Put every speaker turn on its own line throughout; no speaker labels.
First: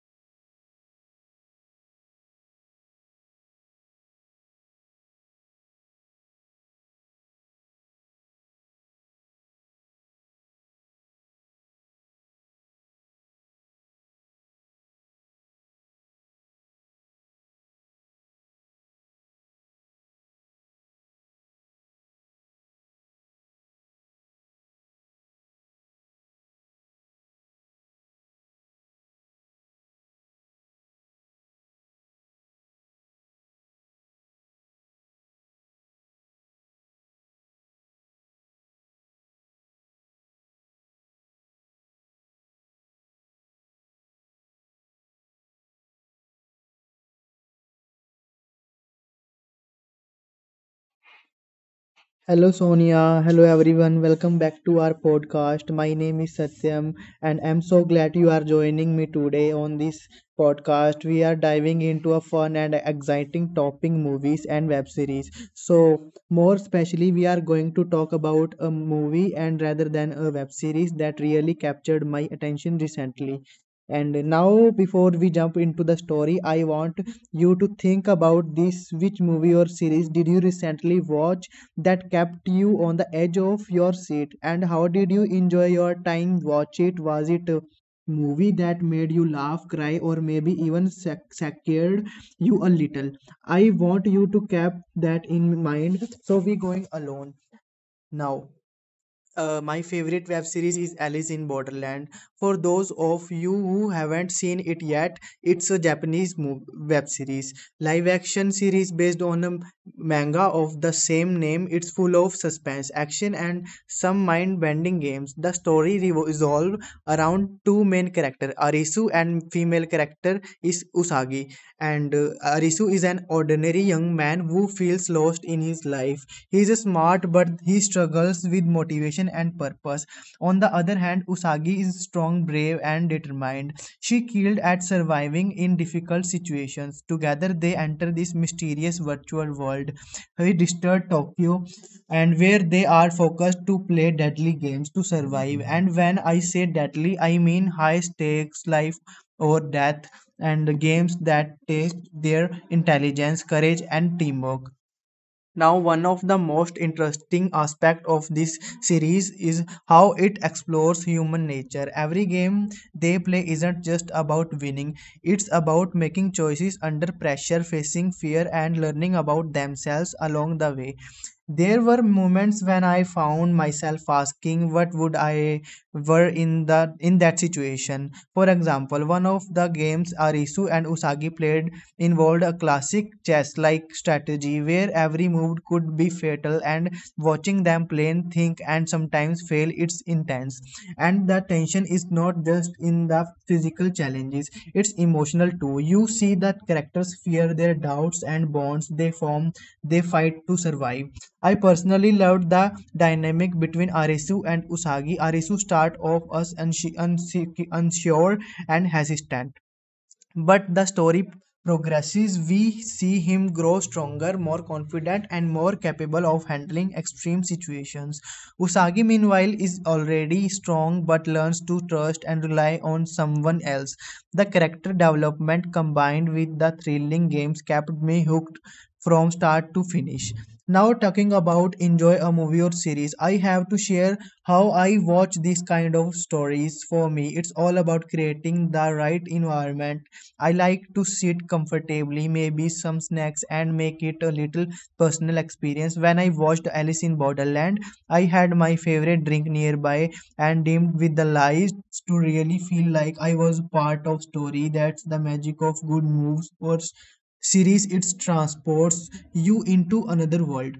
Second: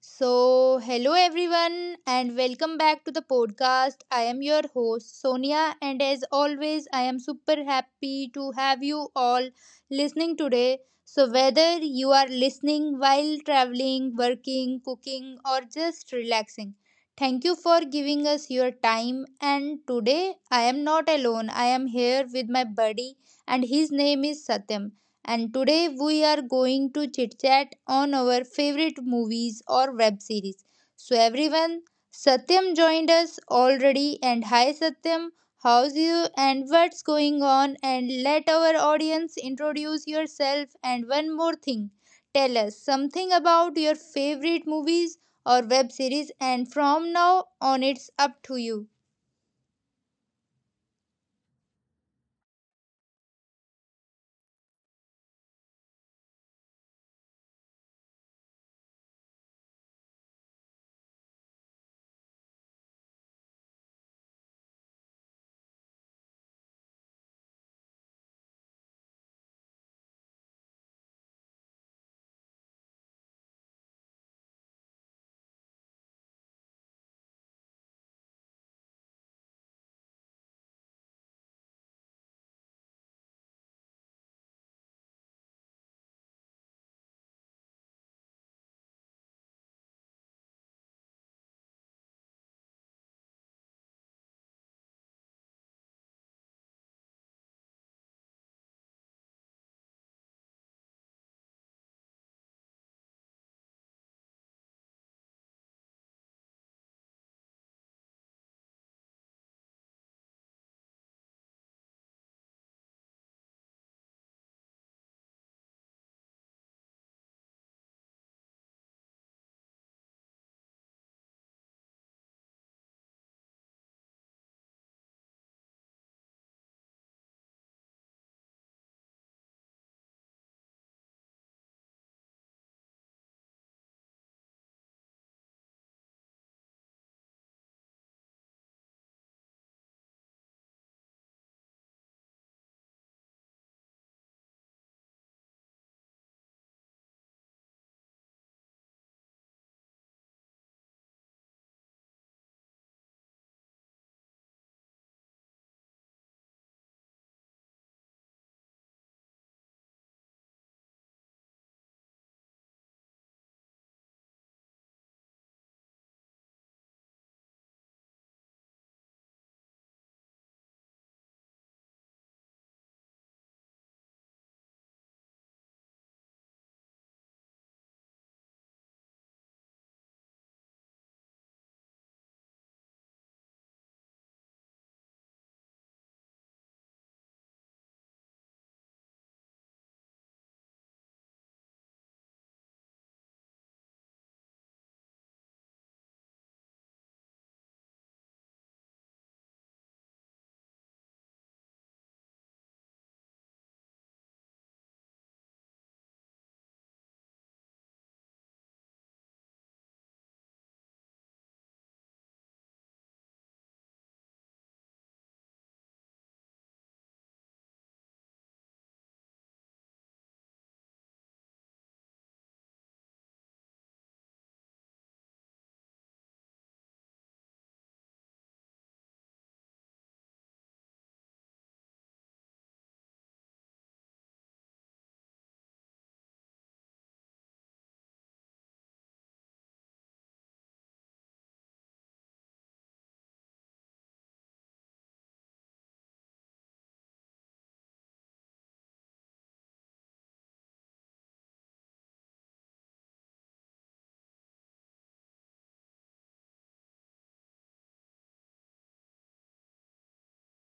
So, hello everyone, and welcome back to the podcast. I am your host Sonia, and as always, I am super happy to have you all listening today. So, whether you are listening while traveling, working, cooking, or just relaxing, thank you for giving us your time. And today, I am not alone, I am here with my buddy, and his name is Satyam and today we are going to chit chat on our favorite movies or web series. So, everyone, Satyam joined us already, and hi Satyam, how's you and what's going on? And let our audience introduce yourself. And one more thing, tell us something about your favorite movies or web series, and from now on, it's up to you.
Hello Sonia, hello everyone. Welcome back to our podcast. My name is Satyam and I'm so glad you are joining me today on this podcast. We are diving into a fun and exciting topic movies and web series. So, more especially we are going to talk about a movie and rather than a web series that really captured my attention recently. And now before we jump into the story, I want you to think about this: which movie or series did you recently watch that kept you on the edge of your seat, and how did you enjoy your time watch it? Was it a movie that made you laugh, cry, or maybe even scared you a little? I want you to keep that in mind so we going alone now. My favorite web series is Alice in Borderland. For those of you who haven't seen it yet, it's a Japanese web series, live action series based on a manga of the same name. It's full of suspense, action, and some mind-bending games. The story revolves around two main characters, Arisu, and female character is Usagi. And Arisu is an ordinary young man who feels lost in his life. He is smart, but he struggles with motivation and purpose. On the other hand, Usagi is strong, brave, and determined. She killed at surviving in difficult situations. Together, they enter this mysterious virtual world, a disturbed Tokyo, and where they are focused to play deadly games to survive. And when I say deadly, I mean high stakes, life or death, and games that test their intelligence, courage, and teamwork. Now, one of the most interesting aspects of this series is how it explores human nature. Every game they play isn't just about winning, it's about making choices under pressure, facing fear, and learning about themselves along the way. There were moments when I found myself asking what would I were in that situation. For example, one of the games Arisu and Usagi played involved a classic chess like strategy where every move could be fatal, and watching them play, think, and sometimes fail, it's intense. And the tension is not just in the physical challenges, it's emotional too. You see that characters fear their doubts and bonds they form, they fight to survive. I personally loved the dynamic between Arisu and Usagi. Arisu start off as unsure and hesitant, but the story progresses. We see him grow stronger, more confident, and more capable of handling extreme situations. Usagi, meanwhile, is already strong but learns to trust and rely on someone else. The character development combined with the thrilling games kept me hooked from start to finish. Now talking about enjoy a movie or series, I have to share how I watch these kind of stories. For me, it's all about creating the right environment. I like to sit comfortably, maybe some snacks, and make it a little personal experience. When I watched Alice in Borderland, I had my favorite drink nearby and dimmed with the lights to really feel like I was part of story. That's the magic of good movies or series: it transports you into another world.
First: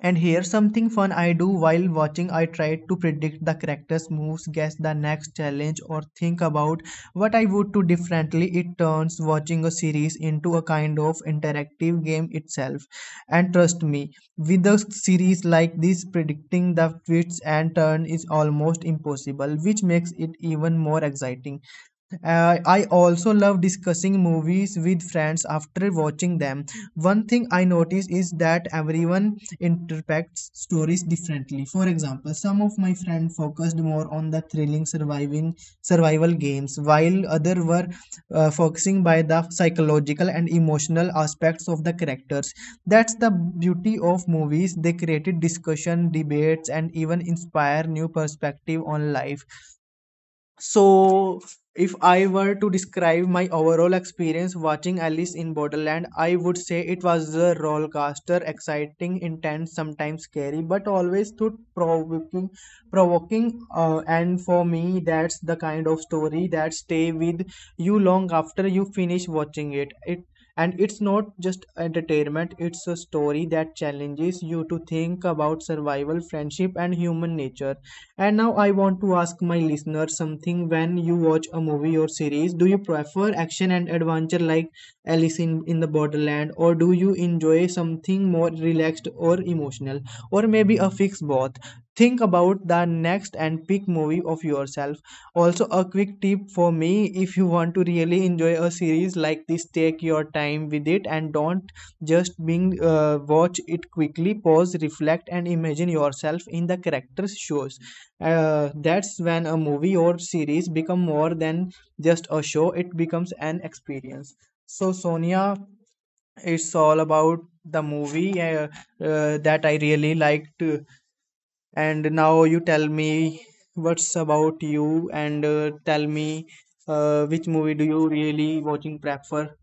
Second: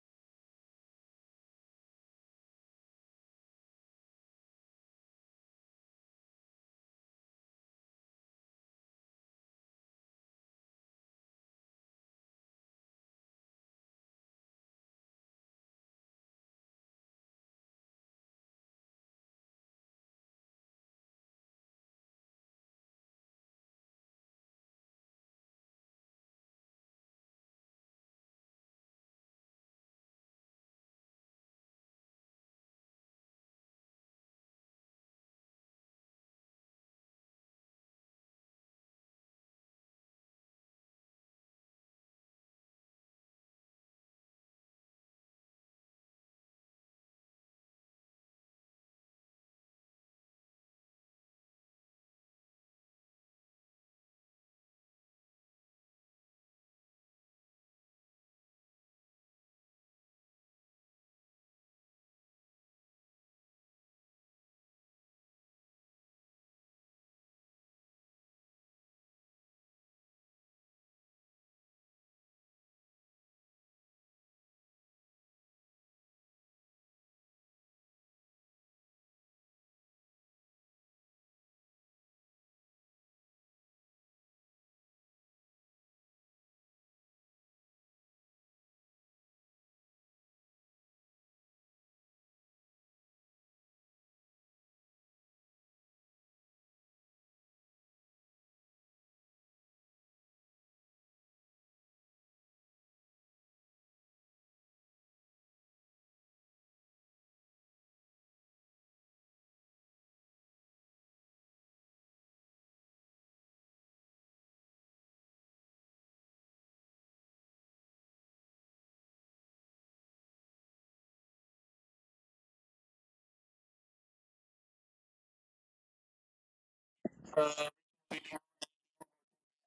And here, something fun I do while watching: I try to predict the character's moves, guess the next challenge, or think about what I would do differently. It turns watching a series into a kind of interactive game itself. And trust me, with a series like this, predicting the twists and turns is almost impossible, which makes it even more exciting. I also love discussing movies with friends after watching them. One thing I notice is that everyone interprets stories differently. For example, some of my friends focused more on the thrilling surviving survival games, while others were focusing by the psychological and emotional aspects of the characters. That's the beauty of movies: they created discussion, debates, and even inspire new perspective on life. So, if I were to describe my overall experience watching Alice in Borderland, I would say it was a rollercoaster, exciting, intense, sometimes scary, but always thought provoking. And for me, that's the kind of story that stay with you long after you finish watching it. And it's not just entertainment; it's a story that challenges you to think about survival, friendship, and human nature. And now I want to ask my listener something. When you watch a movie or series, do you prefer action and adventure like Alice in the Borderland, or do you enjoy something more relaxed or emotional, or maybe a fix both? Think about the next and pick movie of yourself. Also, a quick tip for me: if you want to really enjoy a series like this, take your time with it and don't just being watch it quickly. Pause, reflect, and imagine yourself in the characters' shows. That's when a movie or series become more than just a show; it becomes an experience. So, Sonia, it's all about the movie that I really liked. And now you tell me what's about you, and tell me which movie do you really watching prefer?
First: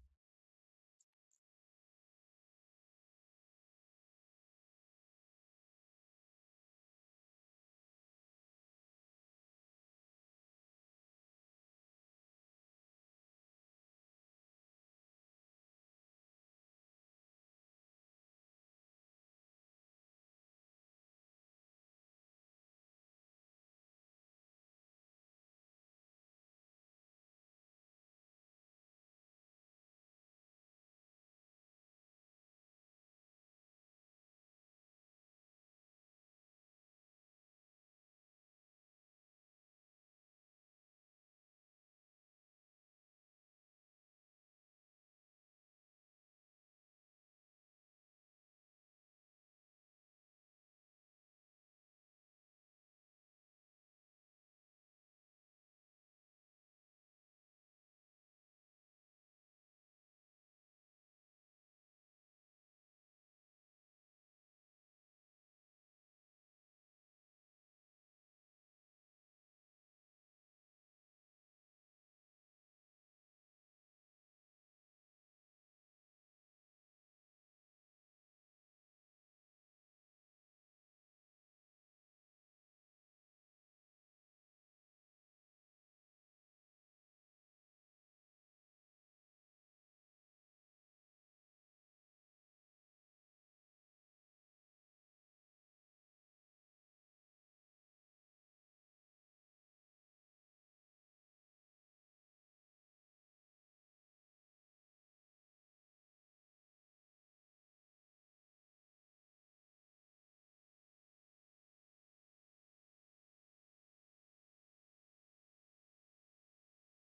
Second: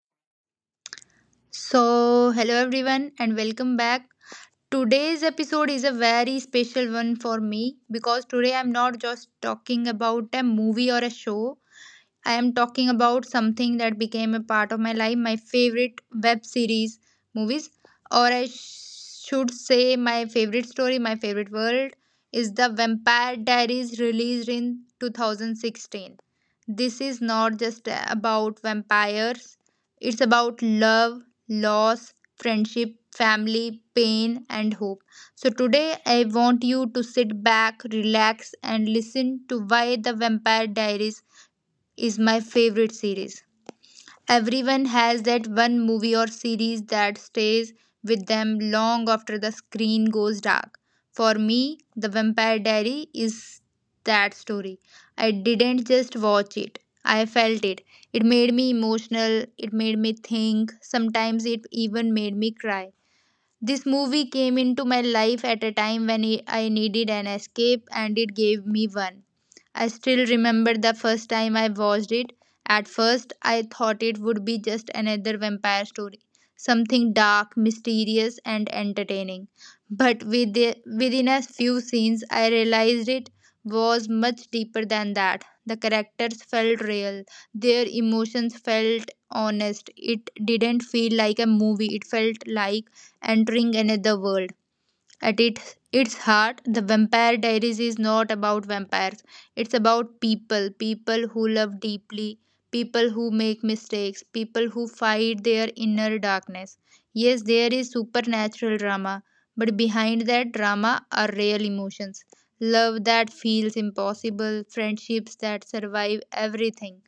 So, hello everyone, and welcome back. Today's episode is a very special one for me because today I'm not just talking about a movie or a show. I am talking about something that became a part of my life. My favorite web series, movies, or I should say, my favorite story, my favorite world is The Vampire Diaries, released in 2016. This is not just about vampires, it's about love, loss, friendship, family, pain, and hope. So, today I want you to sit back, relax, and listen to why The Vampire Diaries is my favorite series. Everyone has that one movie or series that stays with them long after the screen goes dark. For me, The Vampire Diary is that story. I didn't just watch it, I felt it. It made me emotional, it made me think, sometimes it even made me cry. This movie came into my life at a time when I needed an escape, and it gave me one. I still remember the first time I watched it. At first, I thought it would be just another vampire story, something dark, mysterious, and entertaining. But within a few scenes, I realized it was much deeper than that. The characters felt real, their emotions felt honest. It didn't feel like a movie, it felt like entering another world. At its heart, The Vampire Diaries is not about vampires. It's about people. People who love deeply, people who make mistakes, people who fight their inner darkness. Yes, there is supernatural drama, but behind that drama are real emotions. Love that feels impossible, friendships that survive everything,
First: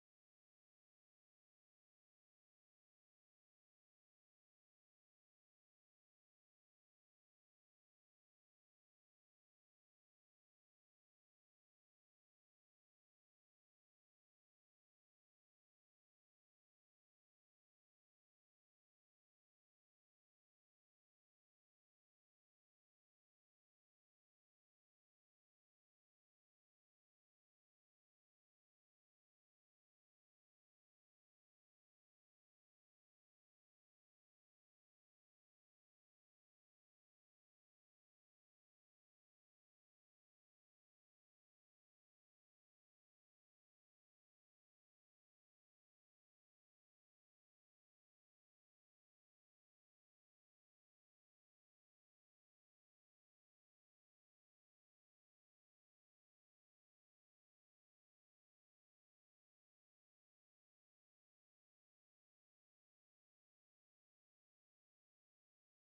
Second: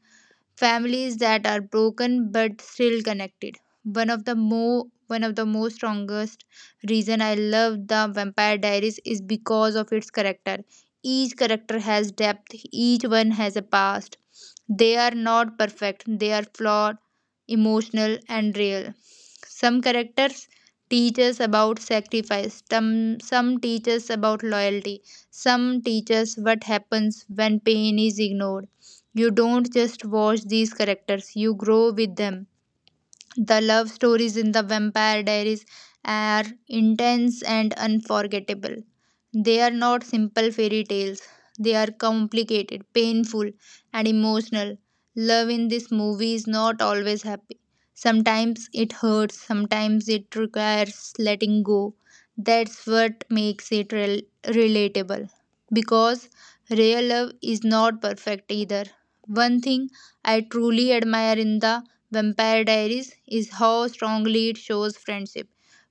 families that are broken but still connected. One of the most strongest reason I love the Vampire Diaries is because of its character. Each character has depth. Each one has a past. They are not perfect. They are flawed, emotional, and real. Some characters teach us about sacrifice. Some teach us about loyalty. Some teach us what happens when pain is ignored. You don't just watch these characters, you grow with them. The love stories in The Vampire Diaries are intense and unforgettable. They are not simple fairy tales, they are complicated, painful, and emotional. Love in this movie is not always happy. Sometimes it hurts, sometimes it requires letting go. That's what makes it relatable. Because real love is not perfect either. One thing I truly admire in the Vampire Diaries is how strongly it shows friendship.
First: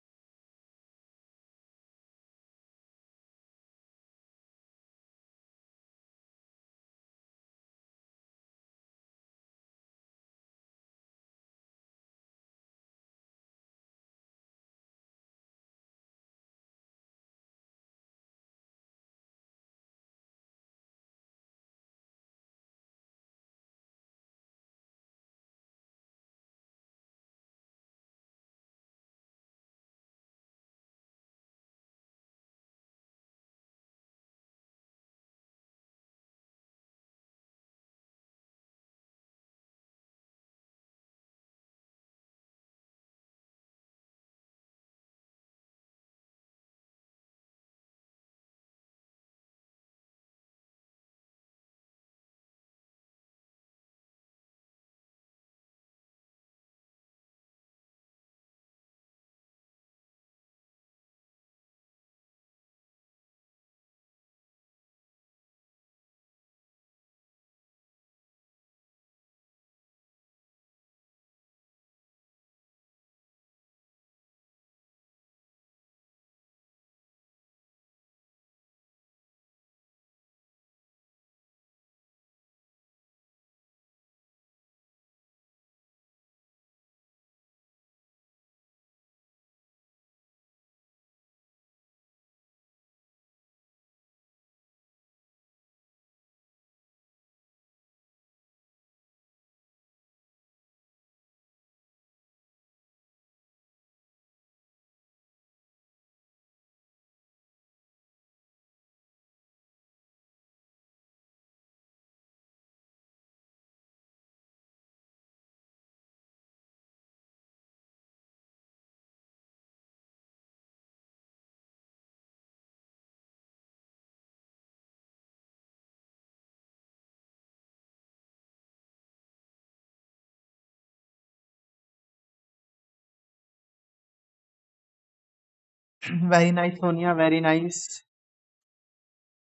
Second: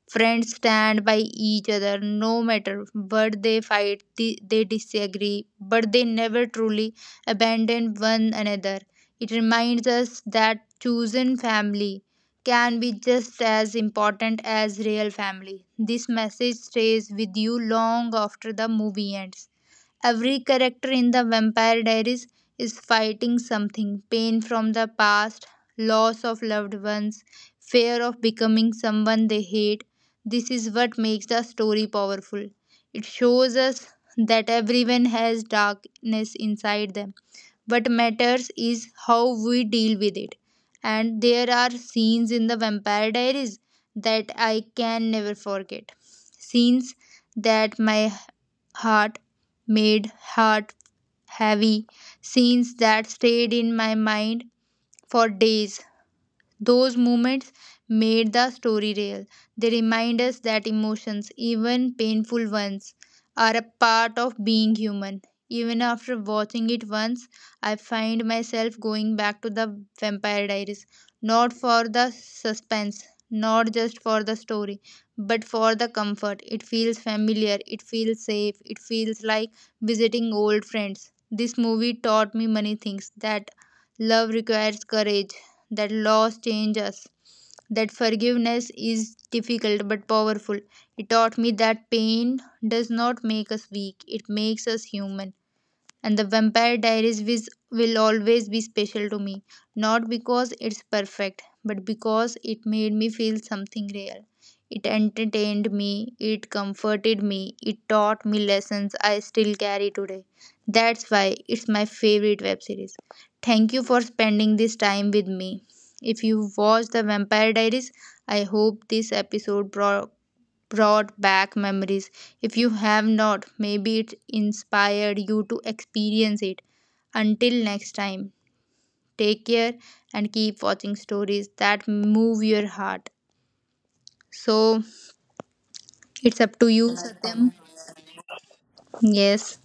Friends stand by each other no matter what. They fight, they disagree, but they never truly abandon one another. It reminds us that chosen family can be just as important as real family. This message stays with you long after the movie ends. Every character in The Vampire Diaries is fighting something: pain from the past, loss of loved ones, fear of becoming someone they hate. This is what makes the story powerful. It shows us that everyone has darkness inside them. What matters is how we deal with it. And there are scenes in The Vampire Diaries that I can never forget. Scenes that my heart made heart heavy, scenes that stayed in my mind for days. Those moments made the story real. They remind us that emotions, even painful ones, are a part of being human. Even after watching it once, I find myself going back to the Vampire Diaries, not for the suspense, not just for the story, but for the comfort. It feels familiar, it feels safe, it feels like visiting old friends. This movie taught me many things: that love requires courage, that loss changes us, that forgiveness is difficult but powerful. It taught me that pain does not make us weak, it makes us human. And the Vampire Diaries which will always be special to me, not because it's perfect but because it made me feel something real. It entertained me, it comforted me, it taught me lessons I still carry today. That's why it's my favorite web series. Thank you for spending this time with me. If you watched the Vampire Diaries, I hope this episode brought back memories. If you have not, maybe it inspired you to experience it. Until next time, take care and keep watching stories that move your heart. So it's up
Very
to you,
nice, Sonia.
Satyam.
Very nice.
Yes.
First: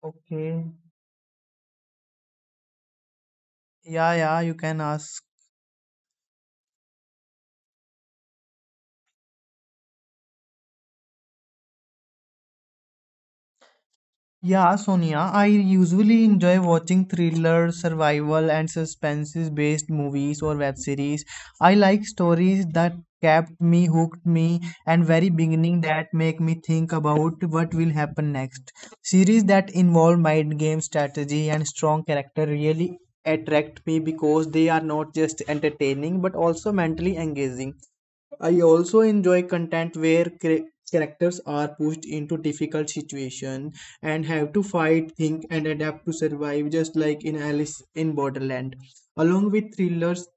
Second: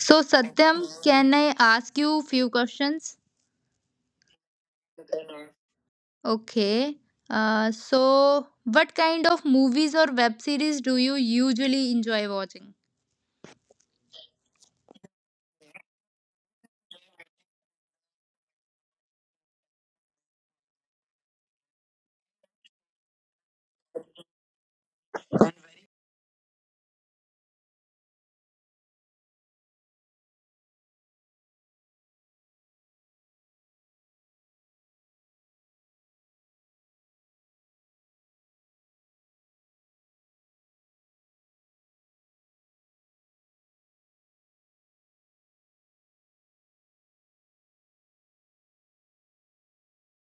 So
Okay.
Satyam, can I ask you few questions?
Yeah, yeah, you can ask.
Okay. So what kind of movies or web series do you usually enjoy watching?
Yeah, Sonia, I usually enjoy watching thrillers, survival, and suspense-based movies or web series. I like stories that kept me hooked me and very beginning that make me think about what will happen next. Series that involve mind game strategy and strong character really attract me because they are not just entertaining but also mentally engaging. I also enjoy content where characters are pushed into difficult situation and have to fight, think, and adapt to survive, just like in Alice in Borderland. Along with thrillers,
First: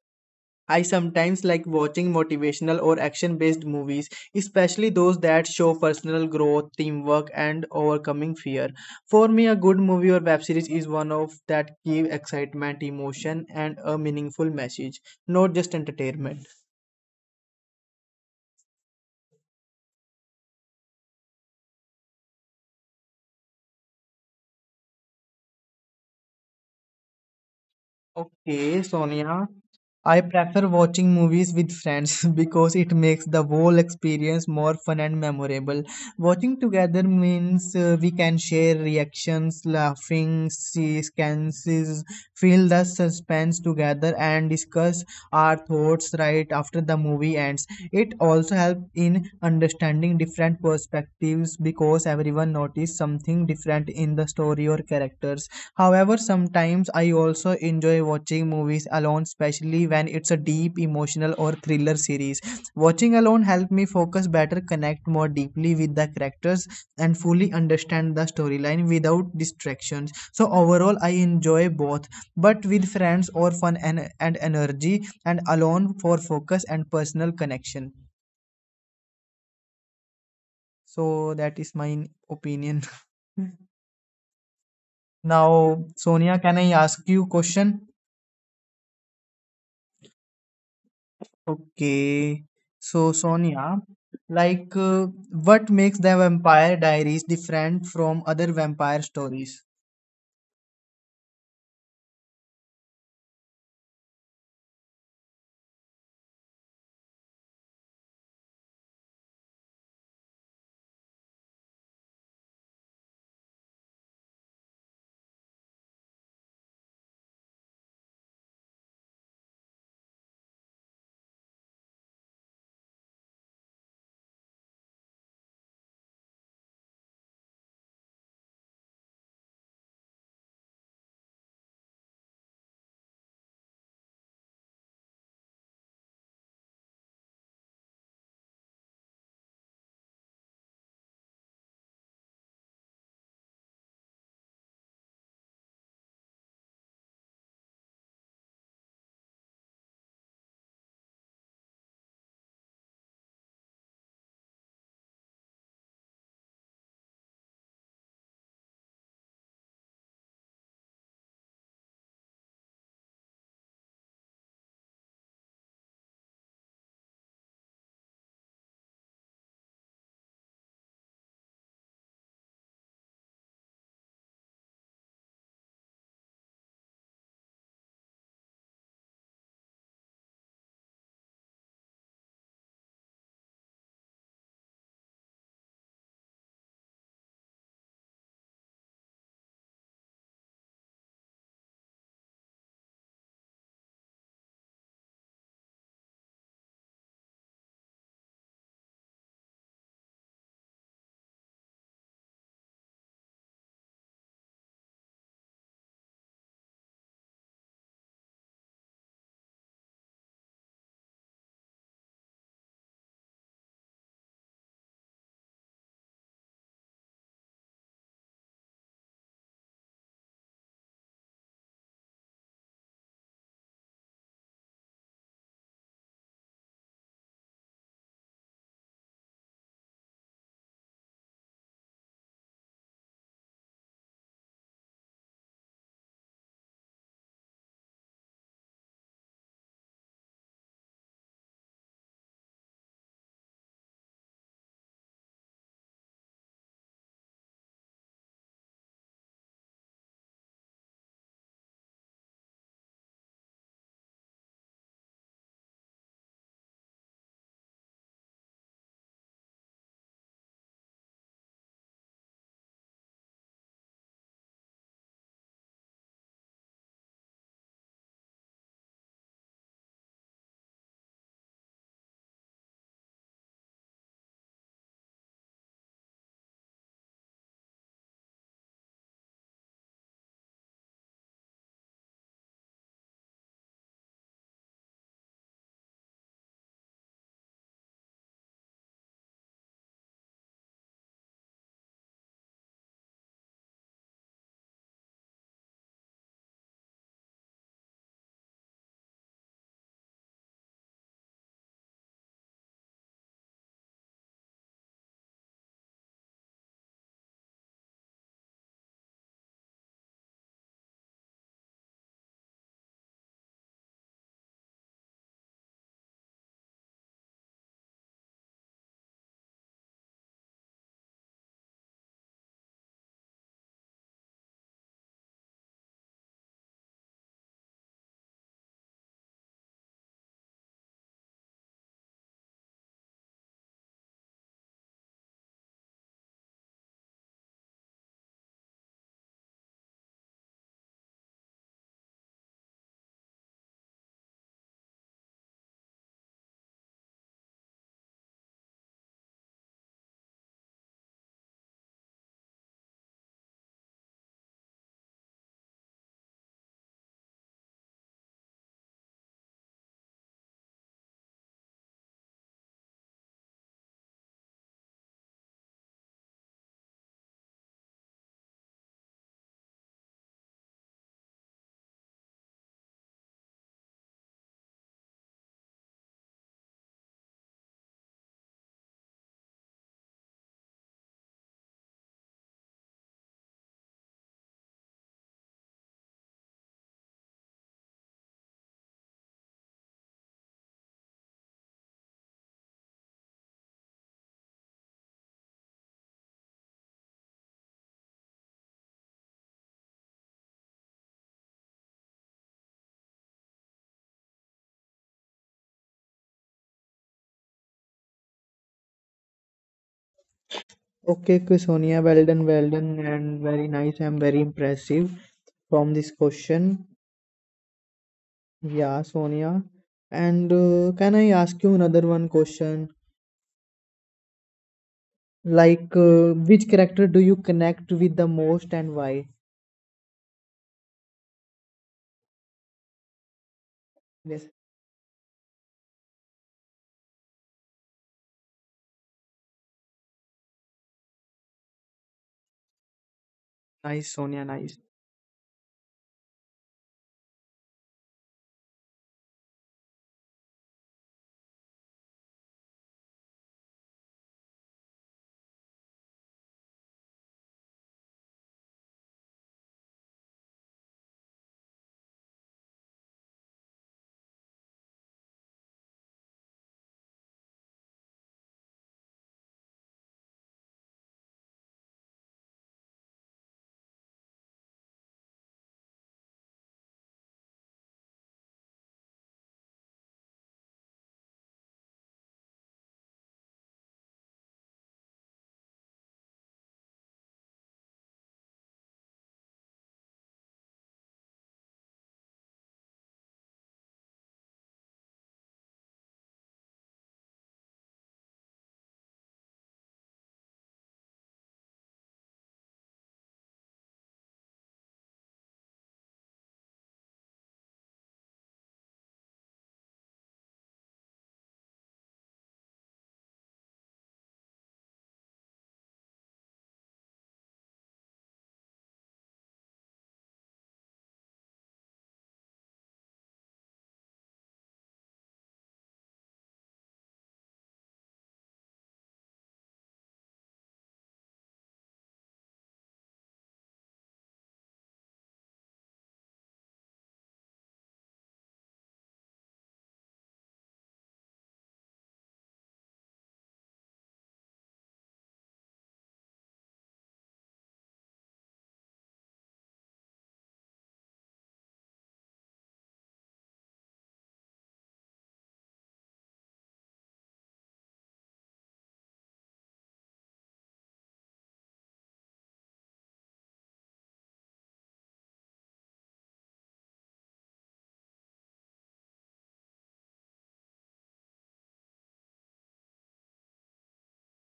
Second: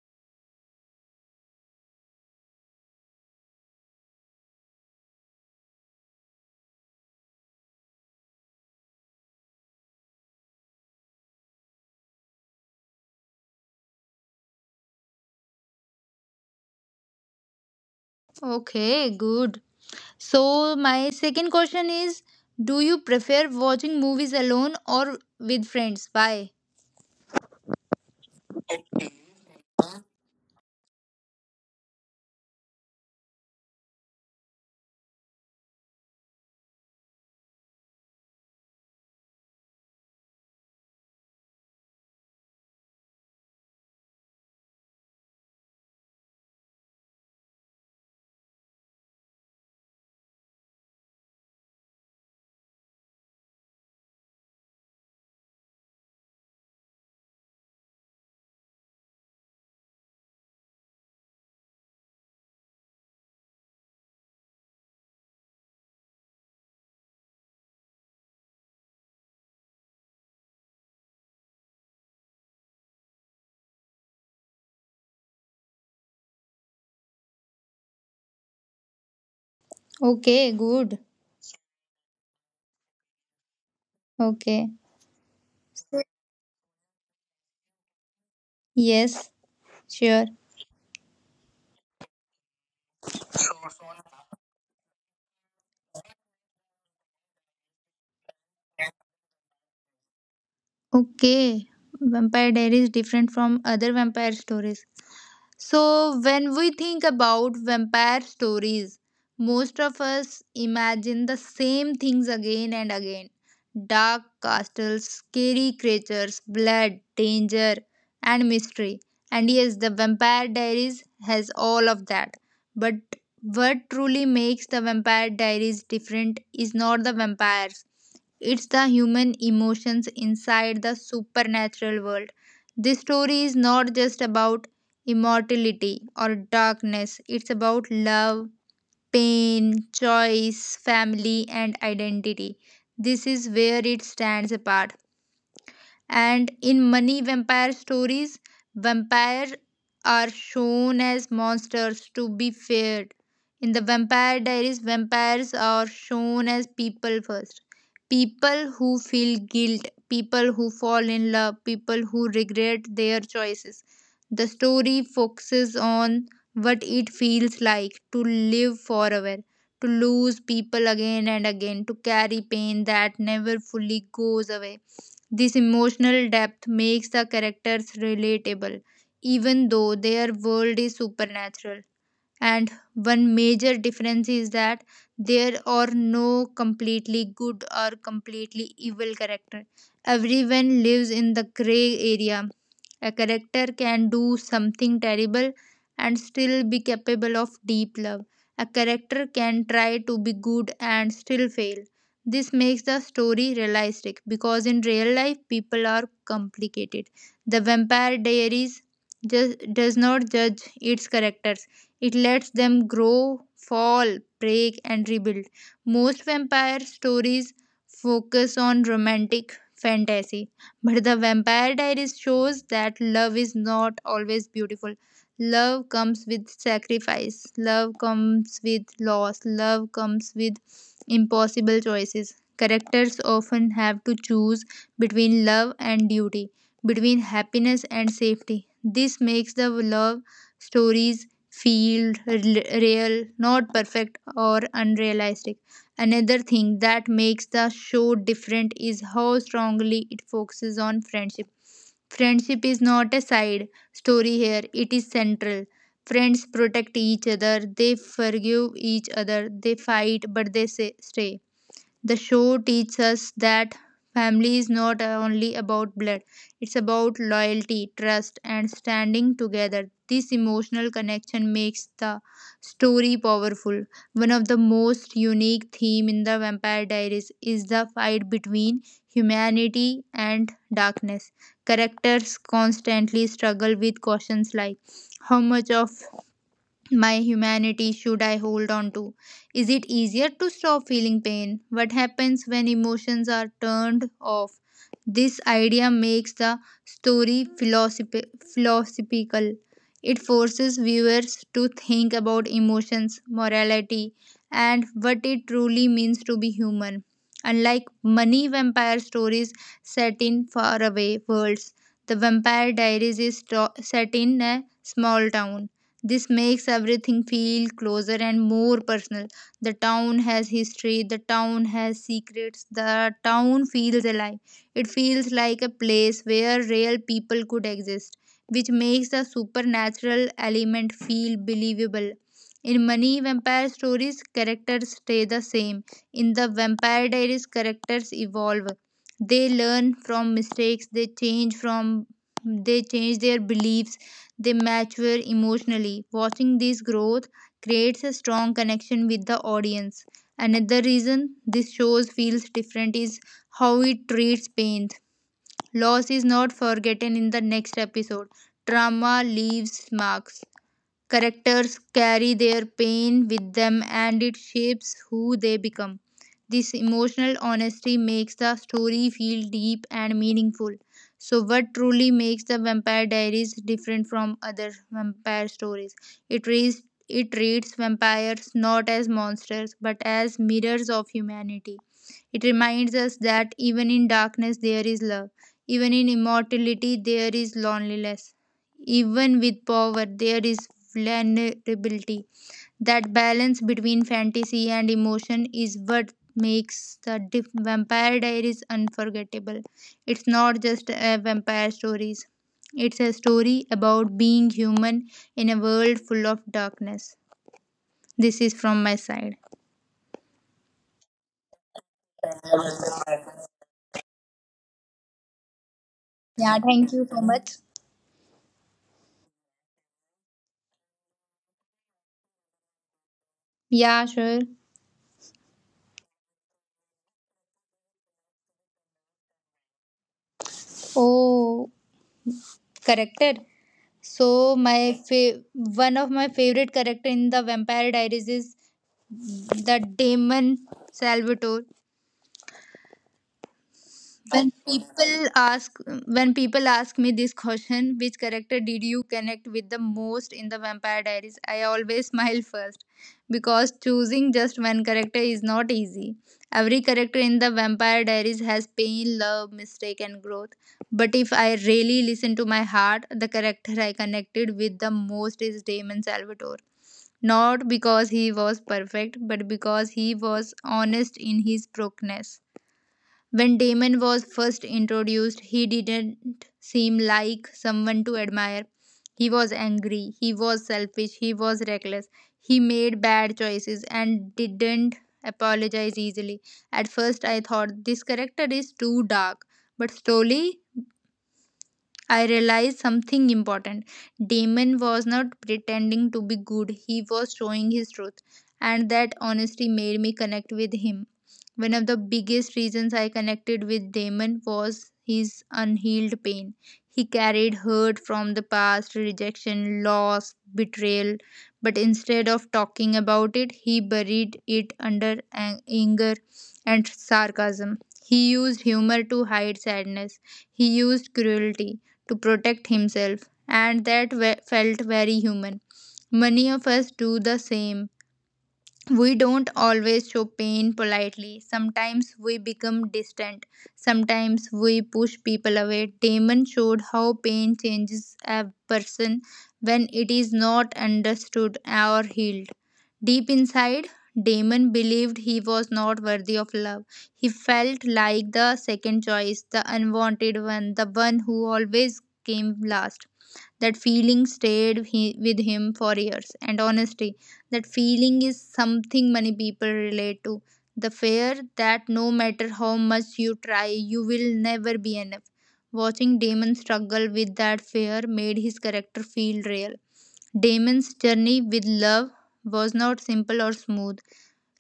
I sometimes like watching motivational or action-based movies, especially those that show personal growth, teamwork, and overcoming fear. For me, a good movie or web series is one of that give excitement, emotion, and a meaningful message, not just entertainment.
Okay, good. So, my second question is, do you prefer watching movies alone or with friends? Why?
Okay, Sonia. I prefer watching movies with friends because it makes the whole experience more fun and memorable. Watching together means we can share reactions, laughing, see scanses, feel the suspense together, and discuss our thoughts right after the movie ends. It also helps in understanding different perspectives because everyone notices something different in the story or characters. However, sometimes I also enjoy watching movies alone, especially when it's a deep, emotional, or thriller series. Watching alone helps me focus better, connect more deeply with the characters, and fully understand the storyline without distractions. So, overall, I enjoy both, but with friends or fun and energy, and alone for focus and personal connection.
Okay, good.
So, that is my opinion.
Okay.
Now, Sonia, can I ask you question?
Yes, sure.
Okay, so Sonia, like, uh, what makes the Vampire Diaries different from other vampire stories?
Okay. Vampire Diaries different from other vampire stories. So, when we think about vampire stories, most of us imagine the same things again and again: dark castles, scary creatures, blood, danger, and mystery. And yes, the Vampire Diaries has all of that. But what truly makes the Vampire Diaries different is not the vampires, it's the human emotions inside the supernatural world. This story is not just about immortality, or darkness. It's about love, pain, choice, family, and identity. This is where it stands apart. And in many vampire stories, vampires are shown as monsters to be feared. In the Vampire Diaries, vampires are shown as people first. People who feel guilt, people who fall in love, people who regret their choices. The story focuses on what it feels like to live forever, to lose people again and again, to carry pain that never fully goes away. This emotional depth makes the characters relatable, even though their world is supernatural. And one major difference is that there are no completely good or completely evil character. Everyone lives in the gray area. A character can do something terrible and still be capable of deep love. A character can try to be good and still fail. This makes the story realistic because in real life people are complicated. The Vampire Diaries just does not judge its characters. It lets them grow, fall, break, and rebuild. Most vampire stories focus on romantic fantasy, but the Vampire Diaries shows that love is not always beautiful. Love comes with sacrifice, love comes with loss, love comes with impossible choices. Characters often have to choose between love and duty, between happiness and safety. This makes the love stories feel real, not perfect or unrealistic. Another thing that makes the show different is how strongly it focuses on friendship. Friendship is not a side story here, it is central. Friends protect each other, they forgive each other, they fight, but they say, stay. The show teaches us that family is not only about blood, it's about loyalty, trust, and standing together. This emotional connection makes the story powerful. One of the most unique themes in the Vampire Diaries is the fight between humanity and darkness. Characters constantly struggle with questions like, how much of my humanity should I hold on to? Is it easier to stop feeling pain? What happens when emotions are turned off? This idea makes the story philosophical. It forces viewers to think about emotions, morality, and what it truly means to be human. Unlike many vampire stories set in faraway worlds, the Vampire Diaries is set in a small town. This makes everything feel closer and more personal. The town has history, the town has secrets, the town feels alive. It feels like a place where real people could exist, which makes the supernatural element feel believable. In many vampire stories, characters stay the same. In the Vampire Diaries, characters evolve. They learn from mistakes, they change their beliefs, they mature emotionally. Watching this growth creates a strong connection with the audience. Another reason this shows feels different is how it treats pain. Loss is not forgotten in the next episode. Trauma leaves marks. Characters carry their pain with them and it shapes who they become. This emotional honesty makes the story feel deep and meaningful. So, what truly makes the Vampire Diaries different from other vampire stories? It reads it treats vampires not as monsters but as mirrors of humanity. It reminds us that even in darkness there is love, even in immortality there is loneliness. Even with power, there is vulnerability. That balance between fantasy and emotion is what makes the Vampire Diaries unforgettable. It's not just a vampire stories. It's a story about being human in a world full of darkness. This is from my side.
Okay, okay, Sonia, well done, and very nice and very impressive from this
Yeah,
question.
thank you so much.
Yeah, Sonia. And can I ask you another one question?
Yeah, sure.
Which character do you connect with the most and why?
Oh, character.
Yes,
So one of my favorite character in the Vampire Diaries is the Damon Salvatore.
nice, Sonia,
When
nice.
people ask when people ask me this question, which character did you connect with the most in the Vampire Diaries? I always smile first because choosing just one character is not easy. Every character in the Vampire Diaries has pain, love, mistake, and growth. But if I really listen to my heart, the character I connected with the most is Damon Salvatore, not because he was perfect, but because he was honest in his brokenness. When Damon was first introduced, he didn't seem like someone to admire. He was angry, he was selfish, he was reckless, he made bad choices and didn't apologize easily. At first, I thought this character is too dark, but slowly I realized something important. Damon was not pretending to be good, he was showing his truth, and that honesty made me connect with him. One of the biggest reasons I connected with Damon was his unhealed pain. He carried hurt from the past, rejection, loss, betrayal, but instead of talking about it, he buried it under anger and sarcasm. He used humor to hide sadness. He used cruelty to protect himself, and that felt very human. Many of us do the same, we don't always show pain politely. Sometimes we become distant. Sometimes we push people away. Damon showed how pain changes a person when it is not understood or healed. Deep inside, Damon believed he was not worthy of love. He felt like the second choice, the unwanted one, the one who always came last. That feeling stayed with him for years, and honestly that feeling is something many people relate to, the fear that no matter how much you try you will never be enough. Watching Damon struggle with that fear made his character feel real. Damon's journey with love was not simple or smooth.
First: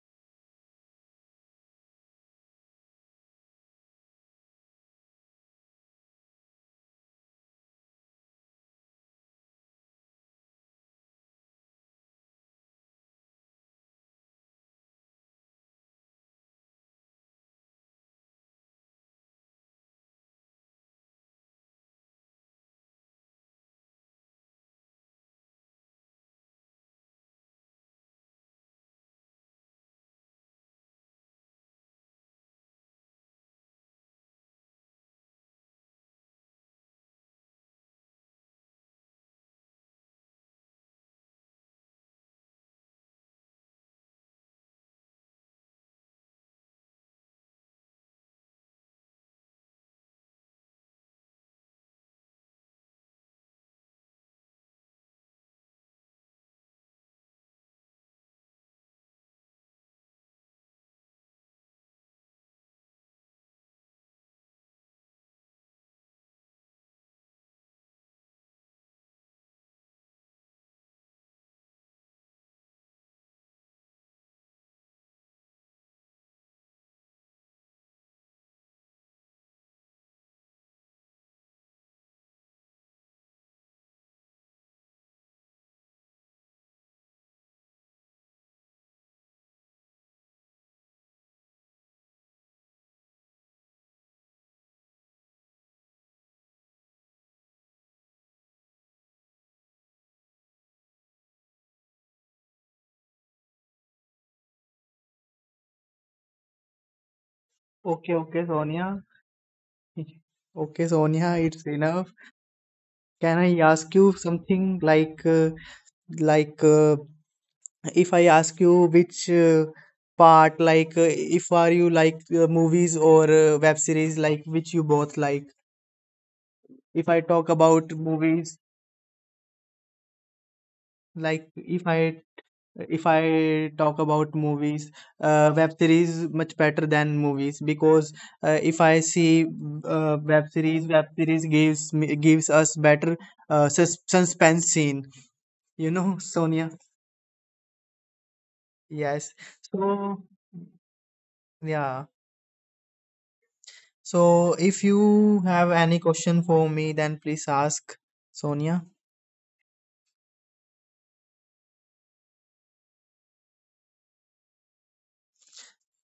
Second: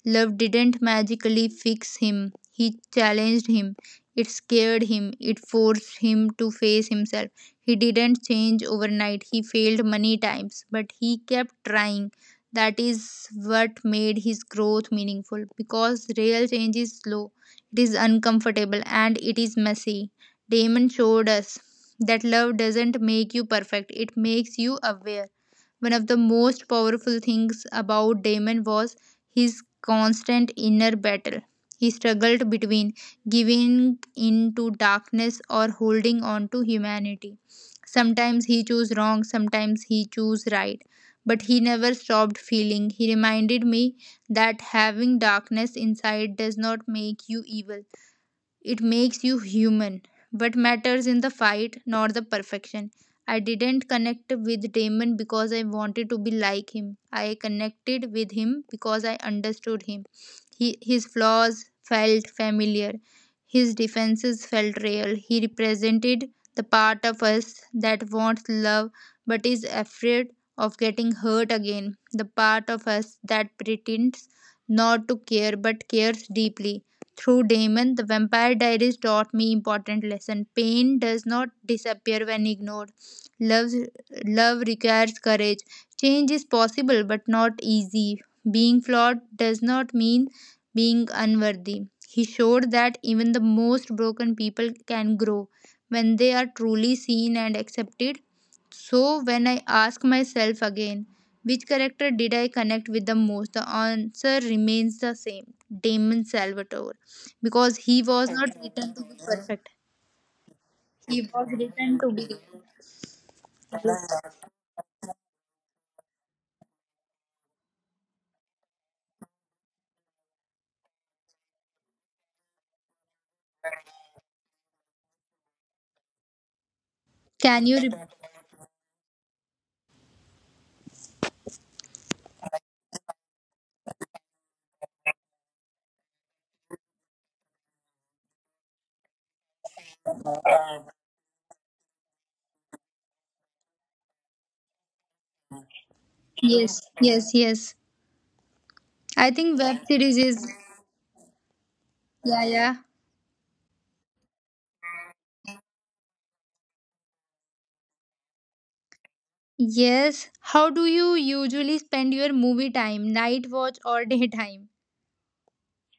Love didn't magically fix him, he challenged him. It scared him, it forced him to face himself. He didn't change overnight, he failed many times, but he kept trying. That is what made his growth meaningful, because real change is slow, it is uncomfortable, and it is messy. Damon showed us that love doesn't make you perfect, it makes you aware. One of the most powerful things about Damon was his constant inner battle. He struggled between giving in to darkness or holding on to humanity. Sometimes he chose wrong, sometimes he chose right. But he never stopped feeling. He reminded me that having darkness inside does not make you evil. It makes you human. What matters in the fight, not the perfection. I didn't connect with Damon because I wanted to be like him. I connected with him because I understood him. His flaws felt familiar. His defenses felt real. He represented the part of us that wants love but is afraid of getting hurt again. The part of us that pretends not to care but cares deeply. Through Damon, the Vampire Diaries taught me important lesson. Pain does not disappear when ignored. Love, love requires courage. Change is possible but not easy. Being flawed does not mean being unworthy. He showed that even the most broken people can grow when they are truly seen and accepted. So, when I ask myself again, which character did I connect with the most? The answer remains the same, Damon Salvatore, because he
Okay,
was
okay,
not written
Sonia.
to be perfect.
Okay,
He
Sonia,
was
it's
written
enough.
to be.
Can I ask you something like uh, if I ask you which part if are you like movies or web series like which you both like? If I talk
Can you?
about
Re-
movies like if I talk about movies, web series much better than movies because if I see web series, web series gives us better suspense scene. You know, Sonia.
yes, yes, yes.
Yes.
I think web
So,
series is.
yeah.
Yeah, yeah.
So, if you have any question for me, then please ask Sonia.
Yes. How do you usually spend your movie time? Night watch or daytime?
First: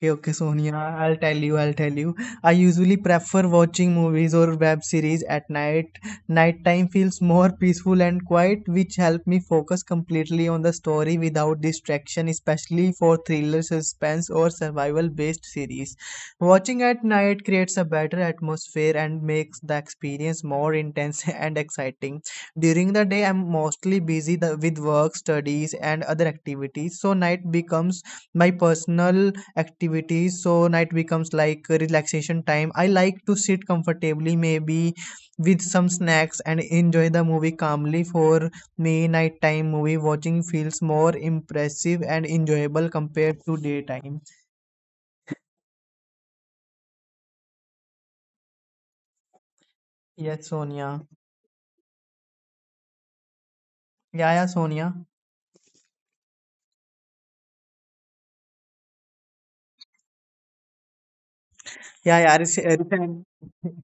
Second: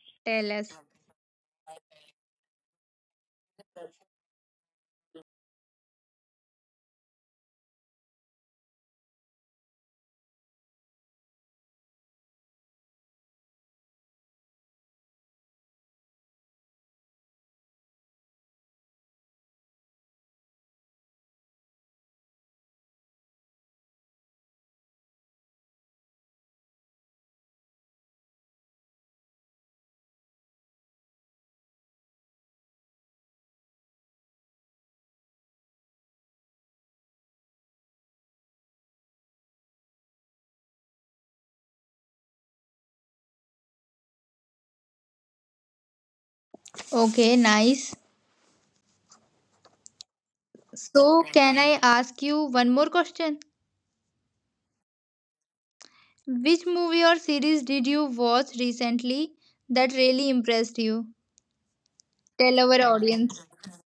Okay, okay,
Tell us.
Sonia, I'll tell you, I'll tell you. I usually prefer watching movies or web series at night. Nighttime feels more peaceful and quiet, which help me focus completely on the story without distraction, especially for thriller, suspense, or survival-based series. Watching at night creates a better atmosphere and makes the experience more intense and exciting. During the day, I'm mostly busy with work, studies, and other activities, so night becomes my personal activities, so night becomes like relaxation time. I like to sit comfortably, maybe with some snacks, and enjoy the movie calmly. For me, nighttime movie watching feels more impressive and enjoyable compared to daytime.
Okay, nice.
Yes, Sonia.
So, can I ask you one more question?
Yeah, yeah, Sonia.
Which movie or series did you watch recently that really impressed you?
Yeah, yeah, rec-
Tell our
uh, recent,
audience.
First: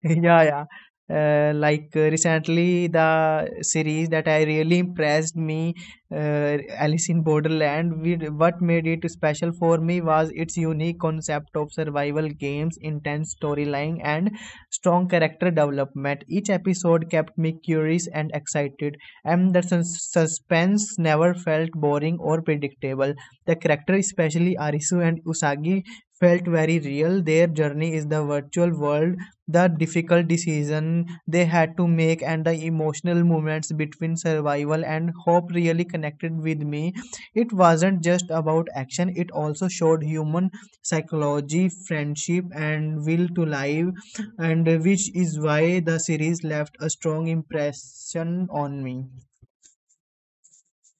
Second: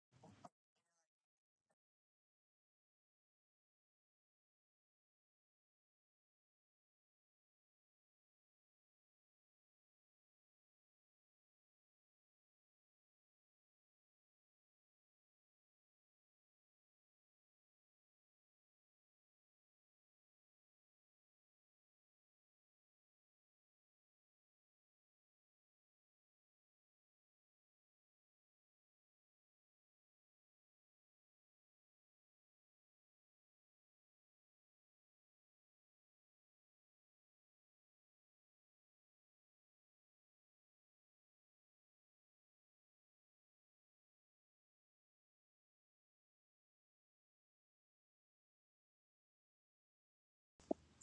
yeah, yeah. Like recently, the series that I really impressed me, Alice in Borderland. We, what made it special for me was its unique concept of survival games, intense storyline, and strong character development. Each episode kept me curious and excited, and the suspense never felt boring or predictable. The character, especially Arisu and Usagi, felt very real. Their journey is the virtual world, the difficult decision they had to make, and the emotional moments between survival and hope really connected with me. It wasn't just about action, it also showed human psychology, friendship, and will to live, and which is why the series left a strong impression on me.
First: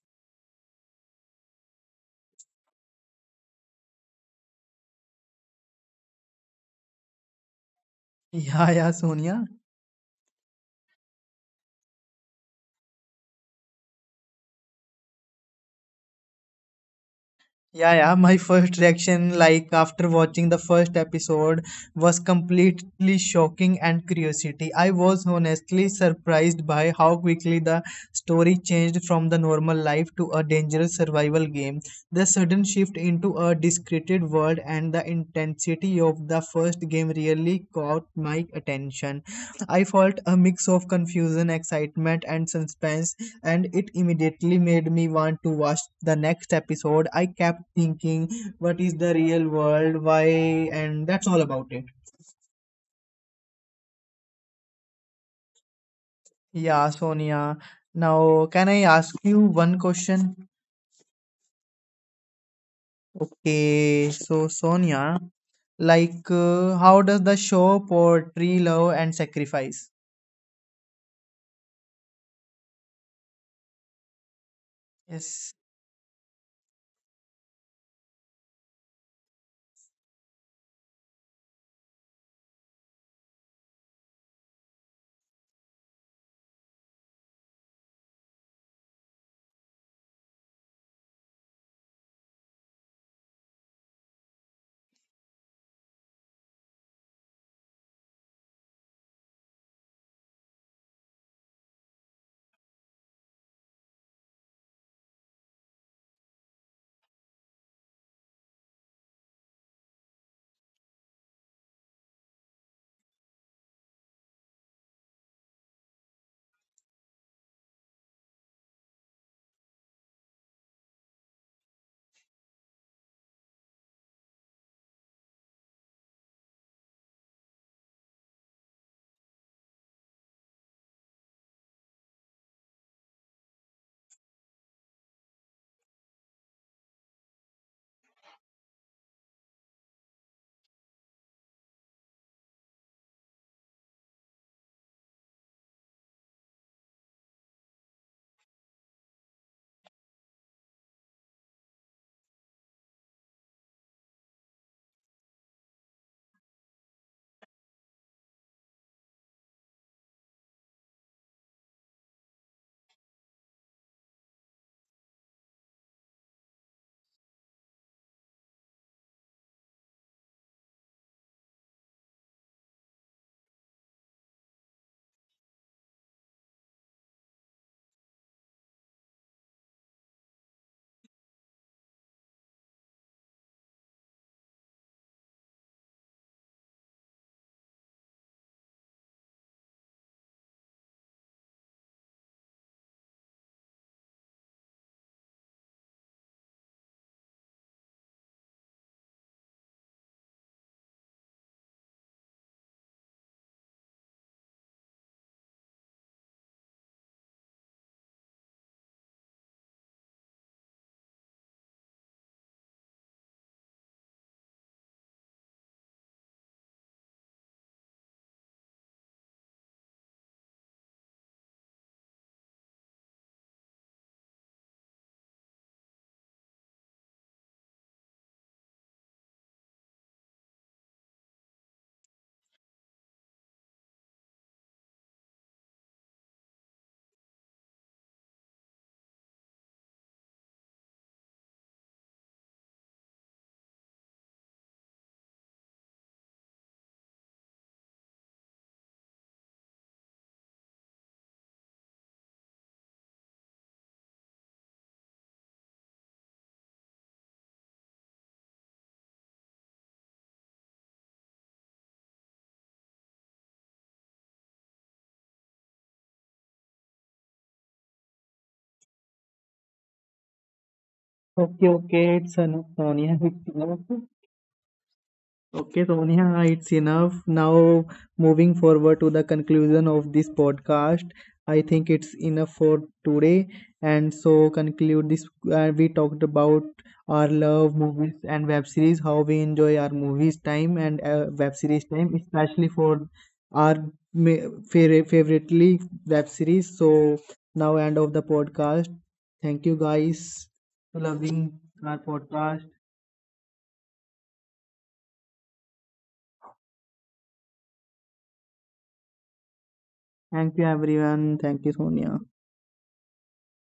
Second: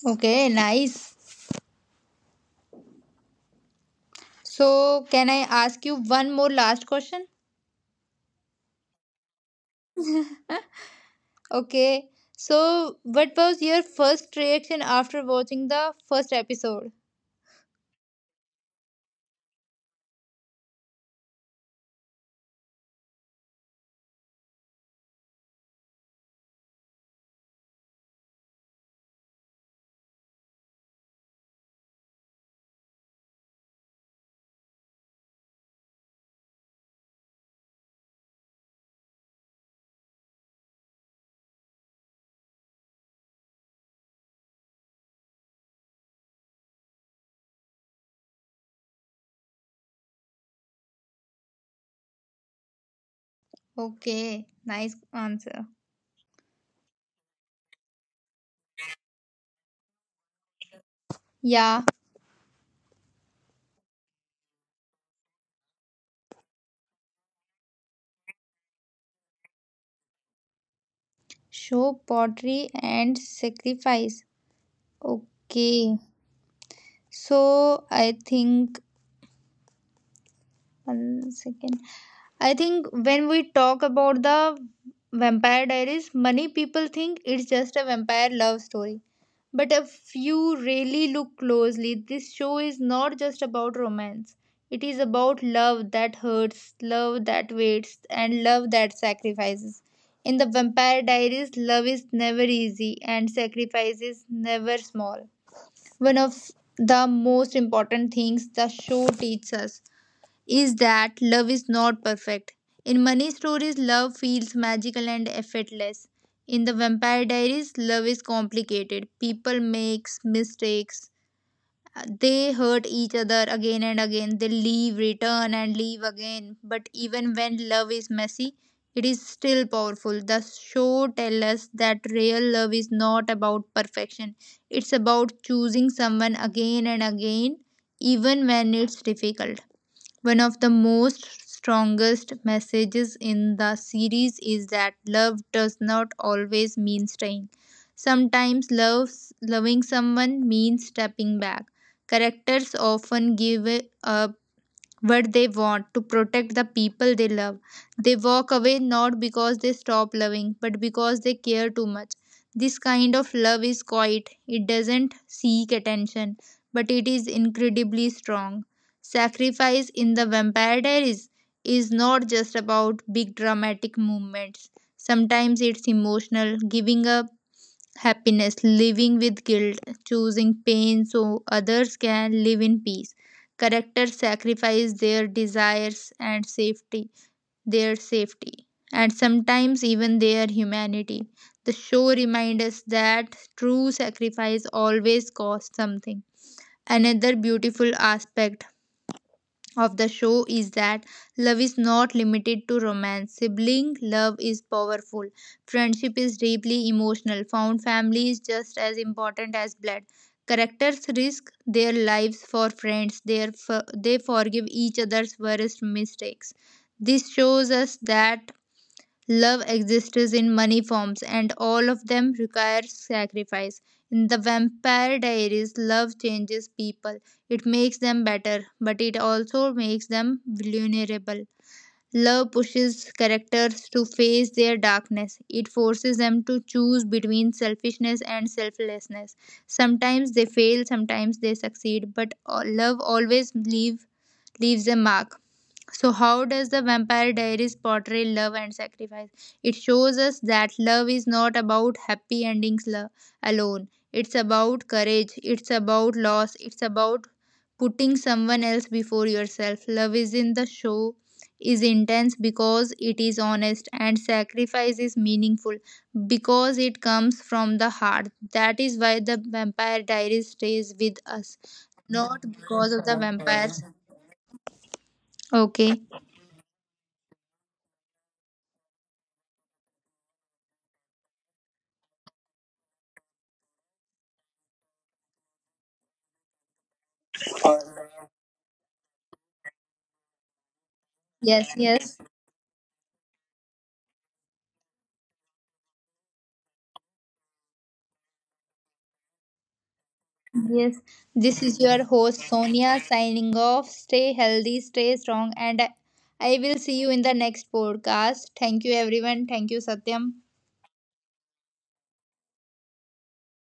Okay, nice. So, can I ask you one more last question?
Yeah, yeah, Sonia.
Okay. So, what was your first reaction after watching the first episode?
Yeah, yeah, my first reaction, like after watching the first episode, was completely shocking and curiosity. I was honestly surprised by how quickly the story changed from the normal life to a dangerous survival game. The sudden shift into a discreted world and the intensity of the first game really caught my attention. I felt a mix of confusion, excitement, and suspense, and it immediately made me want to watch the next episode. I kept thinking, what is the real world? Why? And that's all about it.
Okay. Nice answer.
Yeah, Sonia. Now, can I ask you one question?
Yeah.
Okay, so Sonia, how does the show portray love and sacrifice?
Show pottery and sacrifice.
Yes.
Okay. So, I think one second. I think when we talk about the Vampire Diaries, many people think it's just a vampire love story. But if you really look closely, this show is not just about romance. It is about love that hurts, love that waits, and love that sacrifices. In the Vampire Diaries, love is never easy and sacrifice is never small. One of the most important things the show teaches us is that love is not perfect. In many stories, love feels magical and effortless. In the Vampire Diaries, love is complicated. People make mistakes. They hurt each other again and again. They leave, return, and leave again. But even when love is messy, it is still powerful. The show tells us that real love is not about perfection, it's about choosing someone again and again, even when it's difficult. One of the most strongest messages in the series is that love does not always mean staying. Sometimes love, loving someone means stepping back. Characters often give up what they want to protect the people they love. They walk away not because they stop loving, but because they care too much. This kind of love is quiet, it doesn't seek attention, but it is incredibly strong. Sacrifice in the Vampire Diaries is not just about big dramatic movements. Sometimes it's emotional, giving up happiness, living with guilt, choosing pain so others can live in peace. Characters sacrifice their safety, and sometimes even their humanity. The show reminds us that true sacrifice always costs something. Another beautiful aspect of the show is that love is not limited to romance. Sibling love is powerful. Friendship is deeply emotional. Found family is just as important as blood. Characters risk their lives for friends. They forgive each other's worst mistakes. This shows us that love exists in many forms, and all of them require sacrifice. In The Vampire Diaries, love changes people. It makes them better, but it also makes them vulnerable. Love pushes characters to face their darkness. It forces them to choose between selfishness and selflessness. Sometimes they fail, sometimes they succeed, but leaves a mark. So, how does the Vampire Diaries portray love and sacrifice? It shows us that love is not about happy endings alone. It's about courage, it's about loss, it's about putting someone else before yourself. Love is in the show is intense because it is honest, and sacrifice is meaningful because it comes from the heart. That is why the Vampire Diaries stays with us,
Okay, okay,
not
it's enough,
because of the
Sonia.
vampires.
Okay,
Okay,
Sonia, it's enough. Now, moving forward to the conclusion of this podcast, I think it's enough for today. And so, conclude this. We talked about our love movies and web series, how we enjoy our movies time and web
yes,
series
yes,
time, especially for our favoritely web series. So, now end of the podcast. Thank you guys
yes,
for
this
loving
is your
our
host
podcast.
Sonia signing off. Stay healthy, stay strong, and I will see you in the next podcast. Thank you, everyone. Thank you, Satyam.
Thank you everyone. Thank you, Sonia.